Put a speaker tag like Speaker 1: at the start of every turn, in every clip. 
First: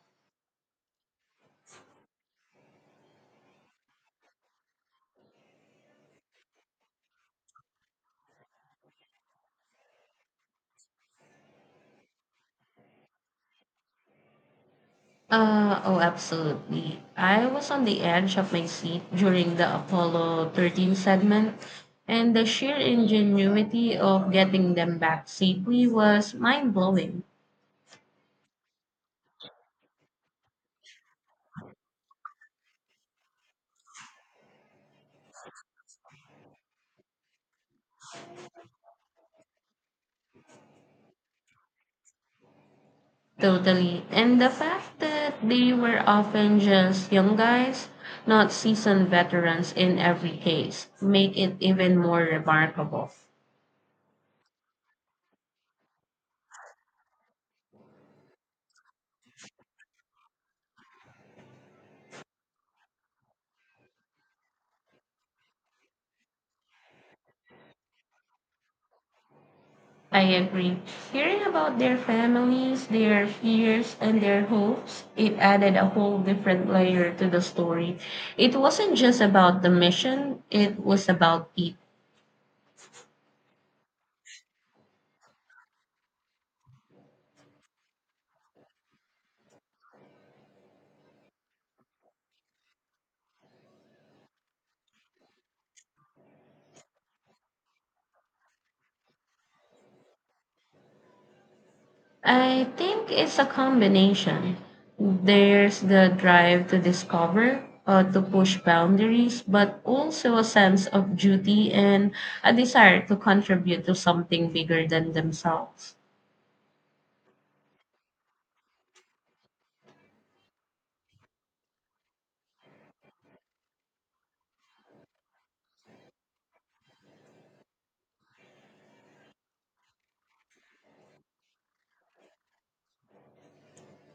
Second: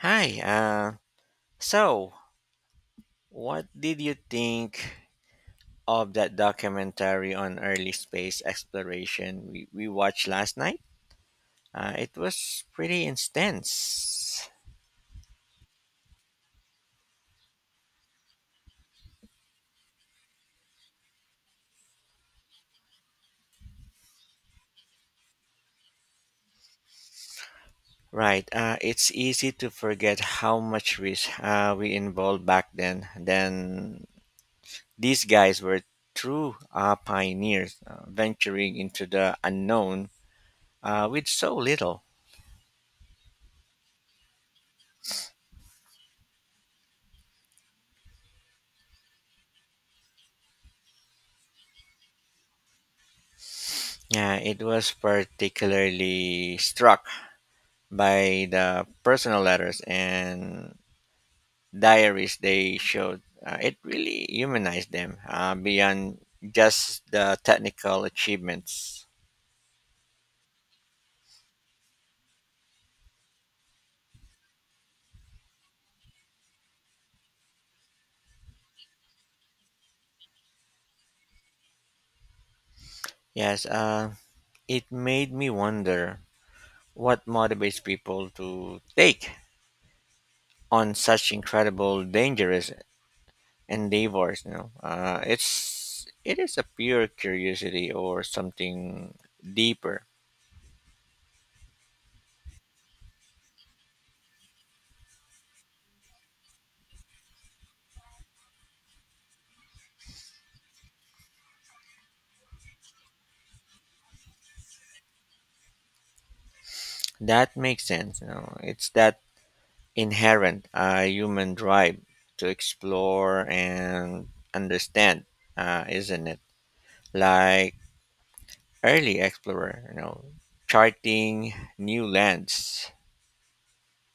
Speaker 1: Hi. So, what did you think of that documentary on early space exploration we watched last night? It was pretty intense.
Speaker 2: Oh, Absolutely. I was on the edge of my seat during the Apollo 13 segment, and the sheer ingenuity of getting them back safely was mind blowing.
Speaker 1: Right. It's easy to forget how much risk we involved back then. Then these guys were true pioneers, venturing into the unknown with so little.
Speaker 2: Totally. And the fact that they were often just young guys, not seasoned veterans in every case, make it even more remarkable.
Speaker 1: Yeah, it was particularly struck by the personal letters and diaries they showed, it really humanized them beyond just the technical achievements.
Speaker 2: I agree. Hearing about their families, their fears, and their hopes, it added a whole different layer to the story. It wasn't just about the mission, it was about people.
Speaker 1: Yes, it made me wonder what motivates people to take on such incredible, dangerous endeavors. You know, it is a pure curiosity or something deeper.
Speaker 2: I think it's a combination. There's the drive to discover, to push boundaries, but also a sense of duty and a desire to contribute to something bigger than themselves.
Speaker 1: That makes sense. You know, it's that inherent human drive to explore and understand, isn't it? Like early explorer, you know, charting new lands.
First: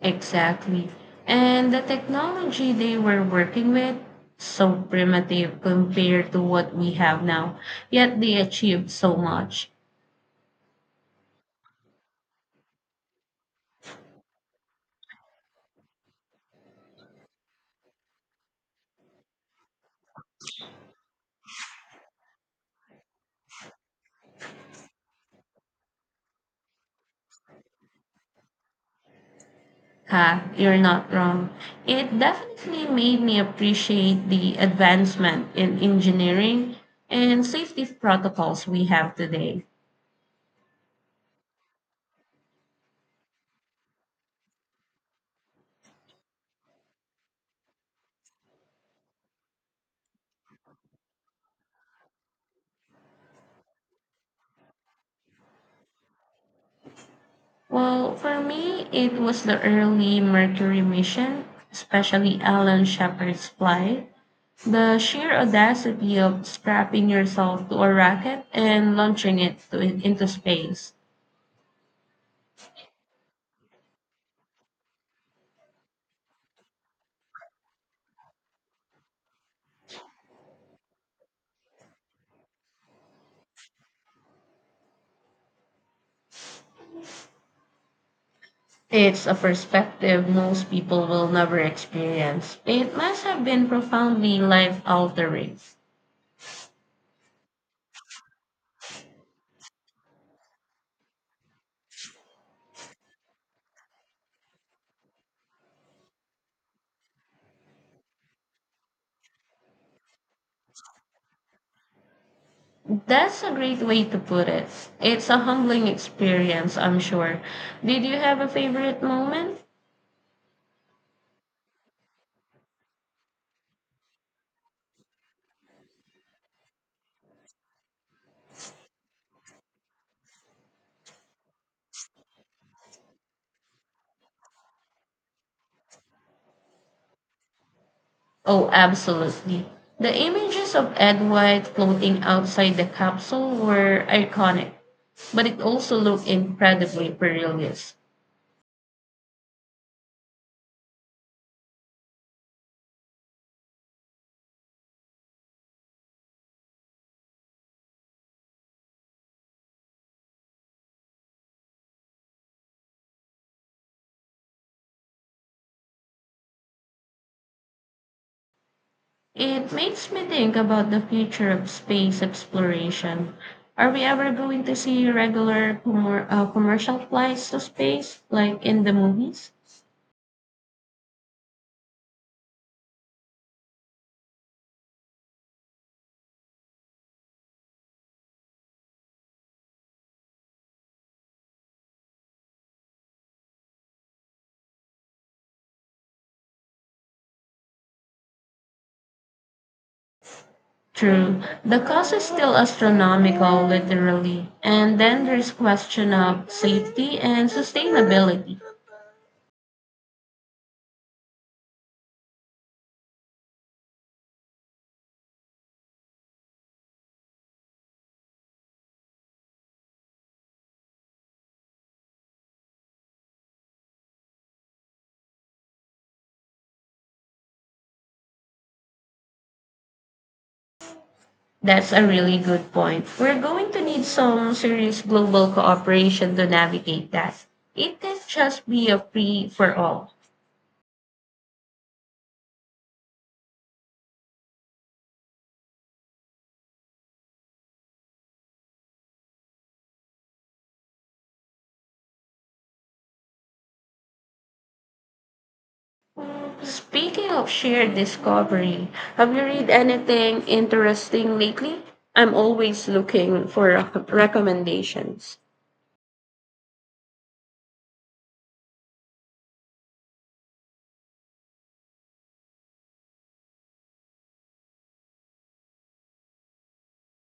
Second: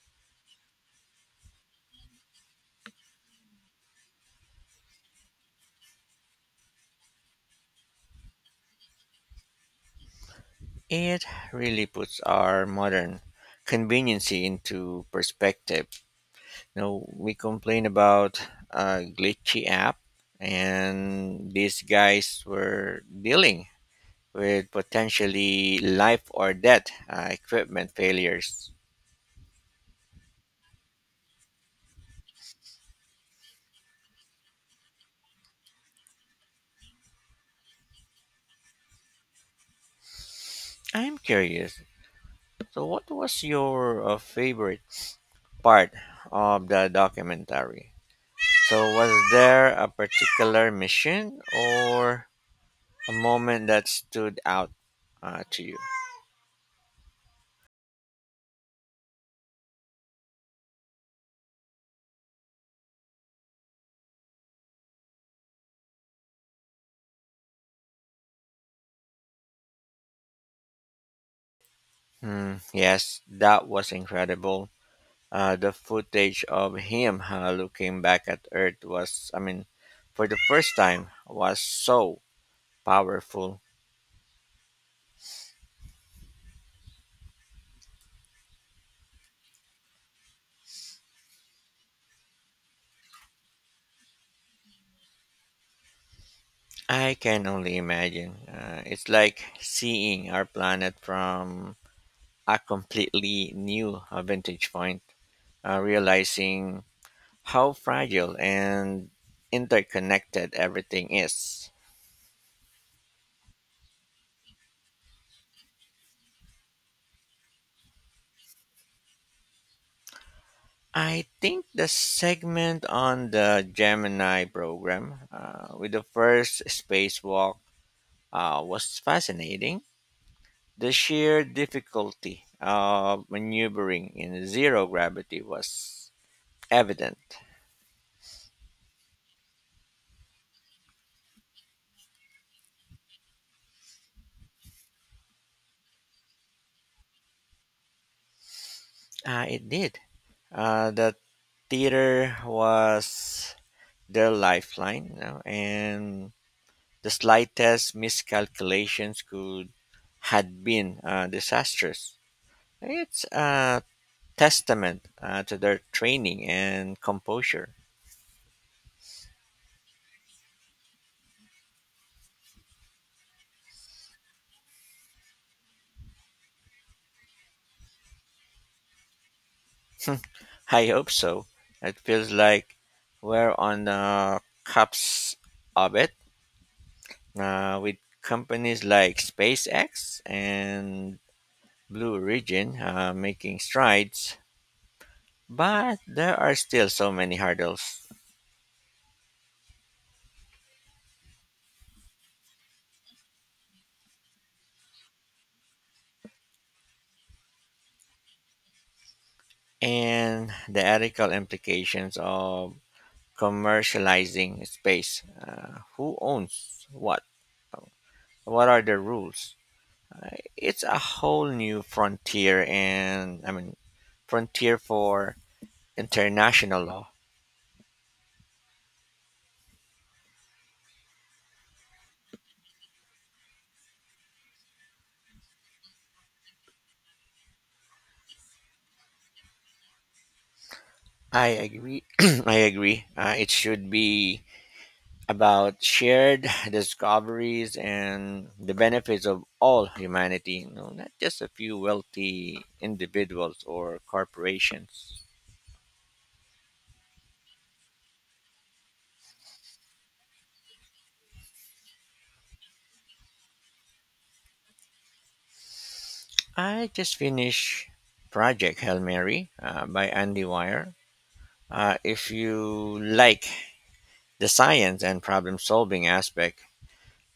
Speaker 2: Exactly. And the technology they were working with, so primitive compared to what we have now, yet they achieved so much.
Speaker 1: It really puts our modern conveniency into perspective. You know, we complain about a glitchy app, and these guys were dealing with potentially life or death equipment failures.
Speaker 2: Ha, you're not wrong. It definitely made me appreciate the advancement in engineering and safety protocols we have today.
Speaker 1: I'm curious. So, what was your favorite part of the documentary? So, was there a particular mission or a moment that stood out to you?
Speaker 2: Well, for me, it was the early Mercury mission, especially Alan Shepard's flight. The sheer audacity of strapping yourself to a racket and launching into space.
Speaker 1: Hmm, yes, that was incredible. The footage of him looking back at Earth was, I mean, for the first time, was so powerful.
Speaker 2: It's a perspective most people will never experience. It must have been profoundly life altering.
Speaker 1: I can only imagine. It's like seeing our planet from a completely new vantage point, realizing how fragile and interconnected everything is.
Speaker 2: That's a great way to put it. It's a humbling experience, I'm sure. Did you have a favorite moment?
Speaker 1: I think the segment on the Gemini program with the first spacewalk was fascinating. The sheer difficulty of maneuvering in zero gravity was evident.
Speaker 2: Oh, absolutely. The images of Ed White floating outside the capsule were iconic, but it also looked incredibly perilous.
Speaker 1: It did. The theater was their lifeline, you know, and the slightest miscalculations could had been disastrous. It's a testament to their training and composure.
Speaker 2: It makes me think about the future of space exploration. Are we ever going to see regular commercial flights to space like in the movies?
Speaker 1: I hope so. It feels like we're on the cups of it with companies like SpaceX and Blue Origin making strides, but there are still so many hurdles.
Speaker 2: True. The cost is still astronomical, literally. And then there's question of safety and sustainability.
Speaker 1: And the ethical implications of commercializing space. Who owns what? What are the rules? Uh, it's a whole new frontier, and I mean frontier for international law.
Speaker 2: That's a really good point. We're going to need some serious global cooperation to navigate that. It can't just be a free for all.
Speaker 1: I agree. I agree. It should be about shared discoveries and the benefits of all humanity, you know, not just a few wealthy individuals or corporations.
Speaker 2: Mm, speaking of shared discovery, have you read anything interesting lately? I'm always looking for recommendations.
Speaker 1: I just finished Project Hail Mary by Andy Weir. If you like the science and problem solving aspect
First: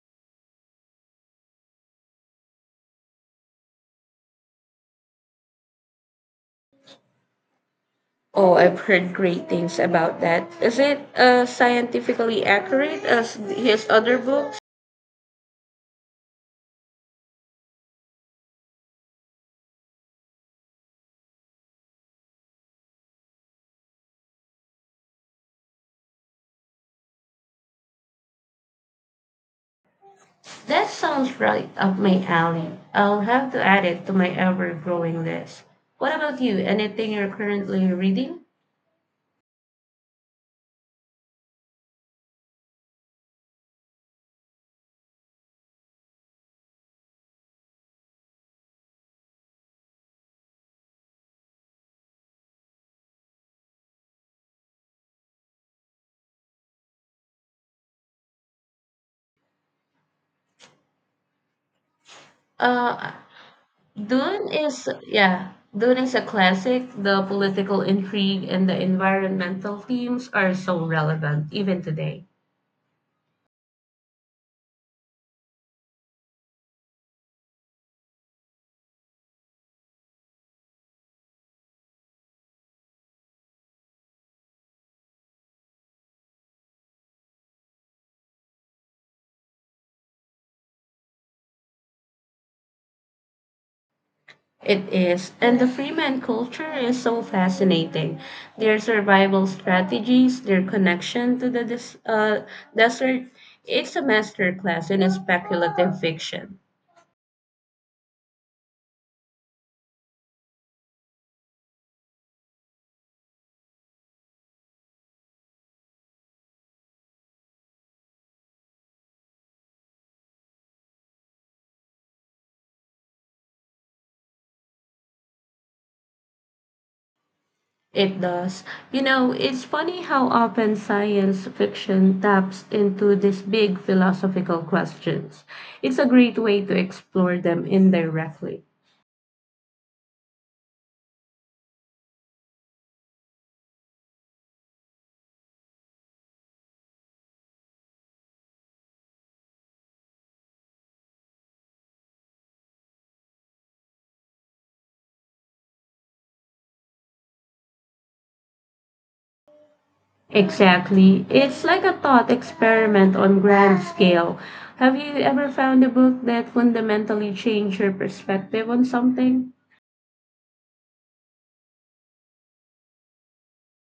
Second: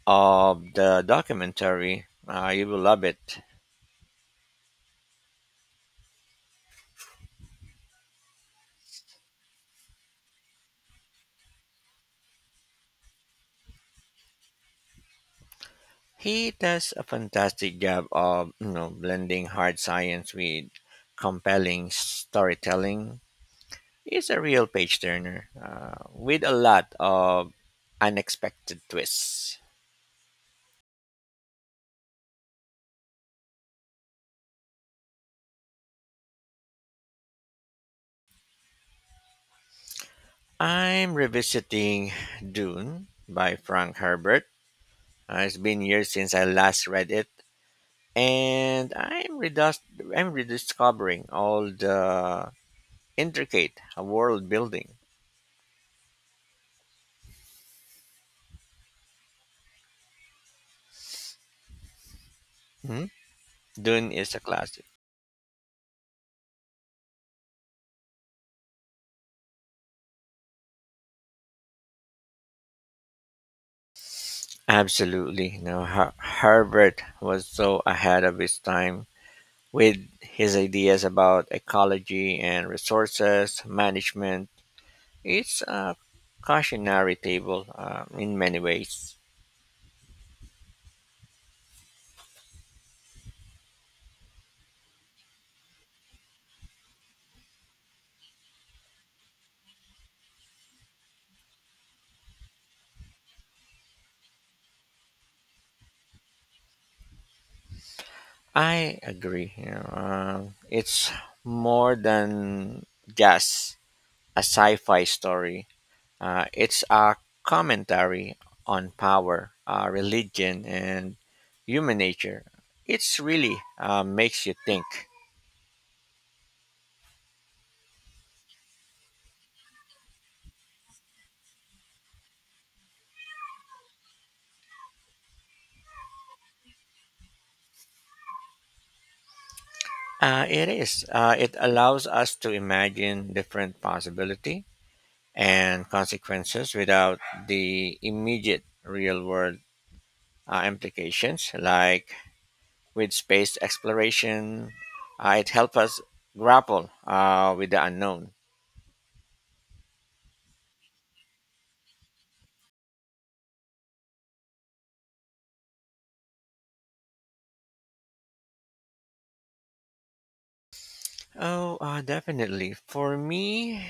Speaker 1: of the documentary, you will love it.
Speaker 2: Oh, I've heard great things about that. Is it scientifically accurate as his other book?
Speaker 1: He does a fantastic job of blending hard science with compelling storytelling. It's a real page turner with a lot of unexpected twists.
Speaker 2: That sounds right up my alley. I'll have to add it to my ever-growing list. What about you? Anything you're currently reading?
Speaker 1: I'm revisiting Dune by Frank Herbert. It's been years since I last read it, and I'm rediscovering all the intricate world building. Mhm.
Speaker 2: Uh,
Speaker 1: Dune is a
Speaker 2: Dune
Speaker 1: classic.
Speaker 2: is, yeah, Dune is a classic. The political intrigue and the environmental themes are so relevant even today.
Speaker 1: Absolutely. No, Herbert was so ahead of his time with his ideas about ecology and resources management. It's a cautionary table in many ways.
Speaker 2: It is. And the Freeman culture is so fascinating. Their survival strategies, their connection to the desert. It's a masterclass in speculative fiction.
Speaker 1: I agree. It's more than just a sci-fi story. It's a commentary on power, religion, and human nature. It's really makes you think.
Speaker 2: It does. You know, it's funny how often science fiction taps into these big philosophical questions. It's a great way to explore them indirectly.
Speaker 1: It is. It allows us to imagine different possibility and consequences without the immediate real world implications. Like with space exploration, it helps us grapple with the unknown.
Speaker 2: Exactly. It's like a thought experiment on grand scale. Have you ever found a book that fundamentally changed your perspective on something?
Speaker 1: Oh, definitely. For me,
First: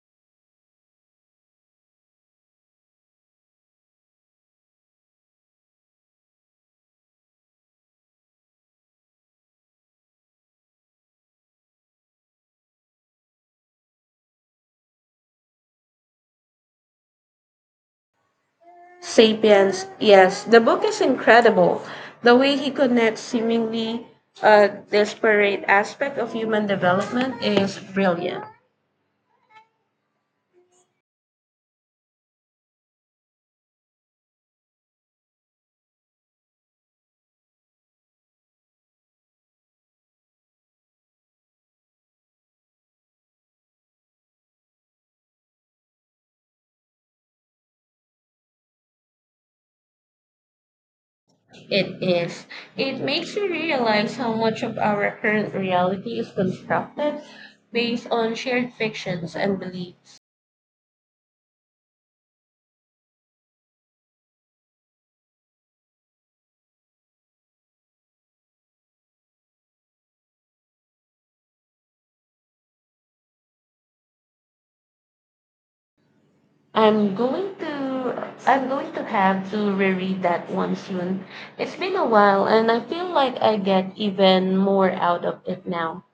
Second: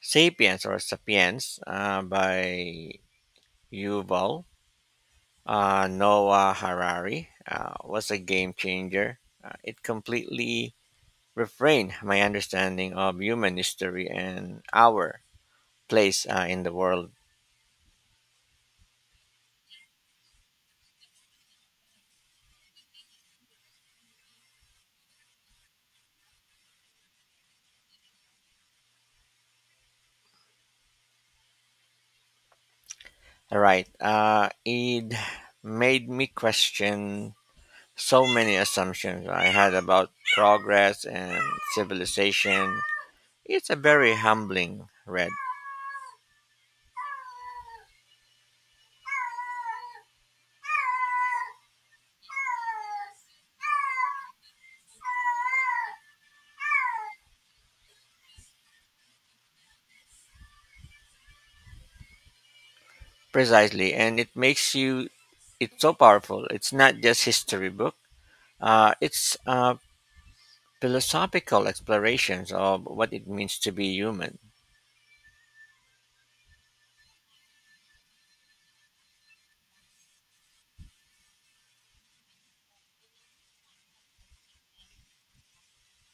Speaker 1: Sapiens or Sapiens by Yuval Noah Harari was a game changer. It completely reframed my understanding of human history and our place in the world.
Speaker 2: Sapiens, yes, the book is incredible. The way he connects seemingly disparate aspect of human development is brilliant.
Speaker 1: All right. It made me question so many assumptions I had about progress and civilization. It's a very humbling read.
Speaker 2: It is. It makes you realize how much of our current reality is constructed based on shared fictions and beliefs.
Speaker 1: Precisely, and it makes you it's so powerful. It's not just history book. It's philosophical explorations of what it means to be human.
Speaker 2: I'm going to I'm going to have to reread that one soon. It's been a while and I feel like I get even more out of it now.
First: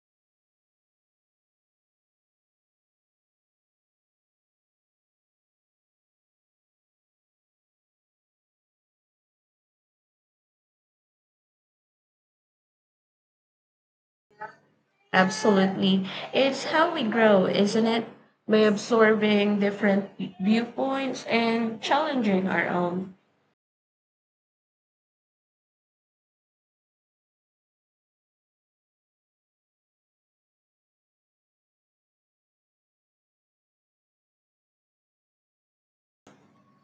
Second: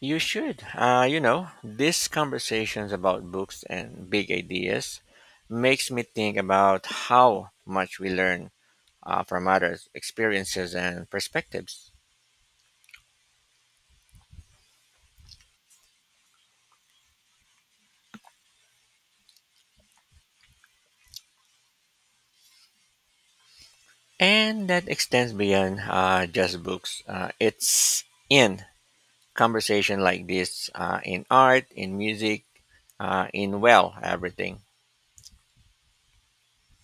Speaker 1: You should, you know, these conversations about books and big ideas makes me think about how much we learn from others' experiences and perspectives.
Speaker 2: Absolutely. It's how we grow, isn't it? By absorbing different viewpoints and challenging our own.
Speaker 1: And that extends beyond just books. It's in conversation like this, in art, in music, in well, everything.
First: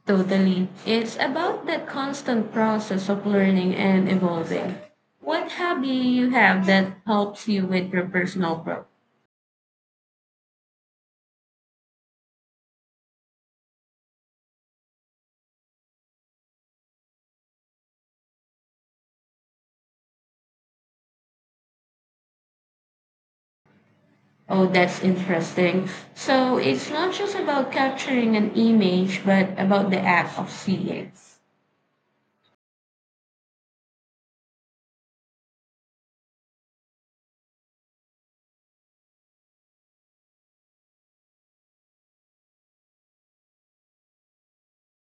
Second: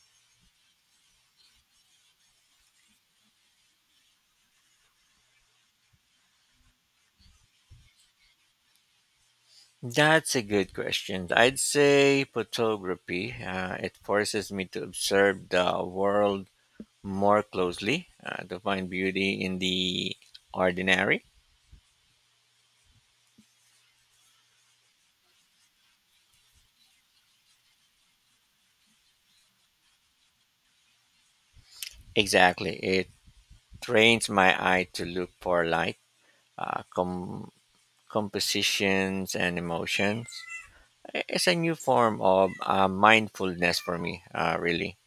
Speaker 2: Totally. It's about that constant process of learning and evolving. What hobby you have that helps you with your personal growth?
Speaker 1: That's a good question. I'd say photography. It forces me to observe the world more closely, to find beauty in the ordinary.
Speaker 2: Oh, that's interesting. So it's not just about capturing an image, but about the act of seeing.
Speaker 1: Exactly. It trains my eye to look for light, uh, com- compositions and emotions. It's a new form of mindfulness for me, really.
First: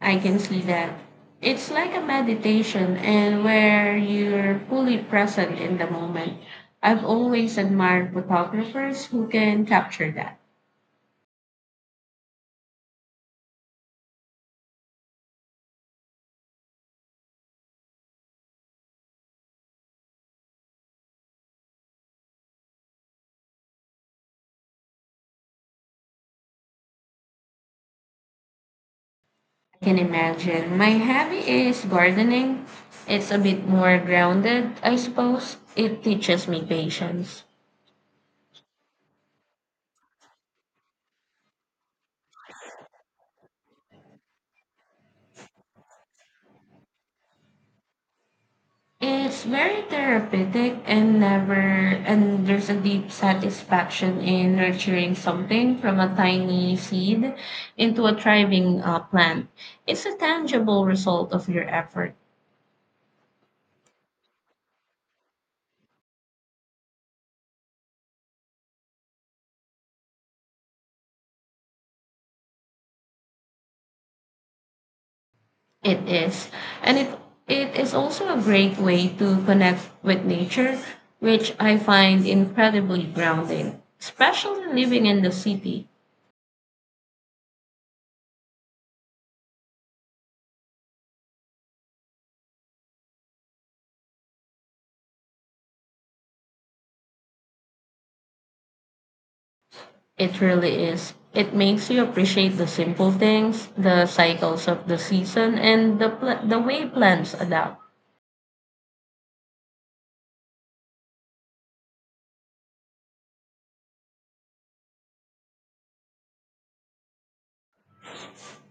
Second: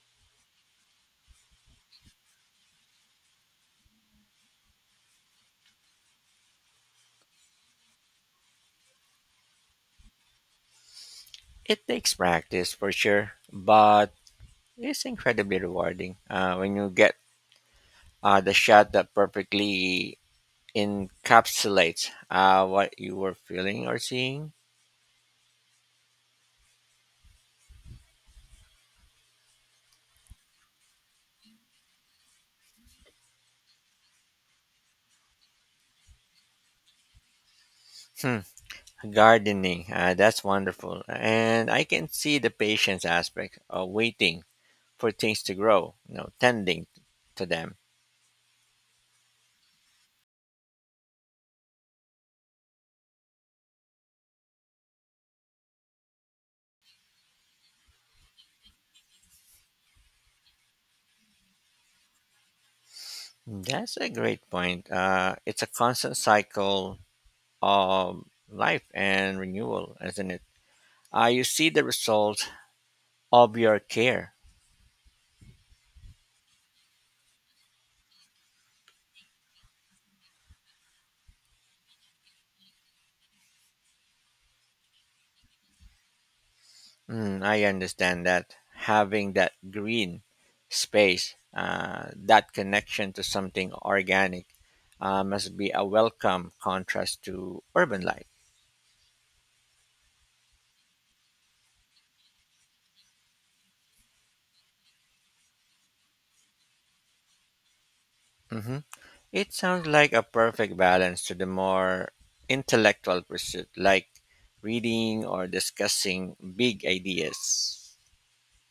Speaker 2: I can see that. It's like a meditation and where you're fully present in the moment. I've always admired photographers who can capture that.
Speaker 1: It takes practice for sure, but it's incredibly rewarding when you get the shot that perfectly encapsulates what you were feeling or seeing.
Speaker 2: I can imagine. My hobby is gardening. It's a bit more grounded, I suppose. It teaches me patience.
Speaker 1: Hmm. Gardening, that's wonderful. And I can see the patience aspect of waiting for things to grow, you know, tending to them.
Speaker 2: It's very therapeutic and never and there's a deep satisfaction in nurturing something from a tiny seed into a thriving plant. It's a tangible result of your effort.
Speaker 1: Mm, that's a great point. It's a constant cycle of life and renewal, isn't it? You see the result of your care.
Speaker 2: It is. And it is also a great way to connect with nature, which I find incredibly grounding, especially living in the city.
Speaker 1: Mm, I understand that having that green space, that connection to something organic, must be a welcome contrast to urban life.
Speaker 2: It really is. It makes you appreciate the simple things, the cycles of the season, and the way plants adapt.
Speaker 1: Hmm. It sounds like a perfect balance to the more intellectual pursuit, like reading or discussing big ideas.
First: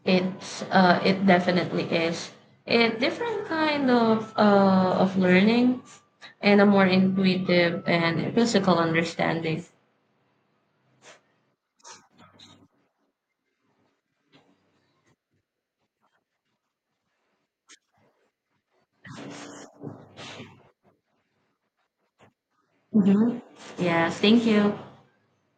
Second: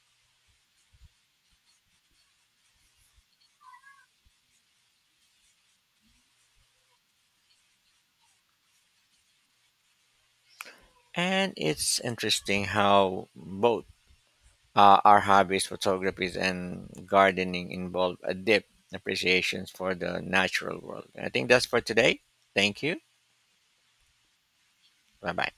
Speaker 2: It's it definitely is a different kind of learning and a more intuitive and physical understanding.
Speaker 1: And it's interesting how both our hobbies, photography and gardening, involve a deep appreciation for the natural world. I think that's for today. Thank you.
Speaker 2: Hmm. Yes, thank you.
Speaker 1: Bye bye.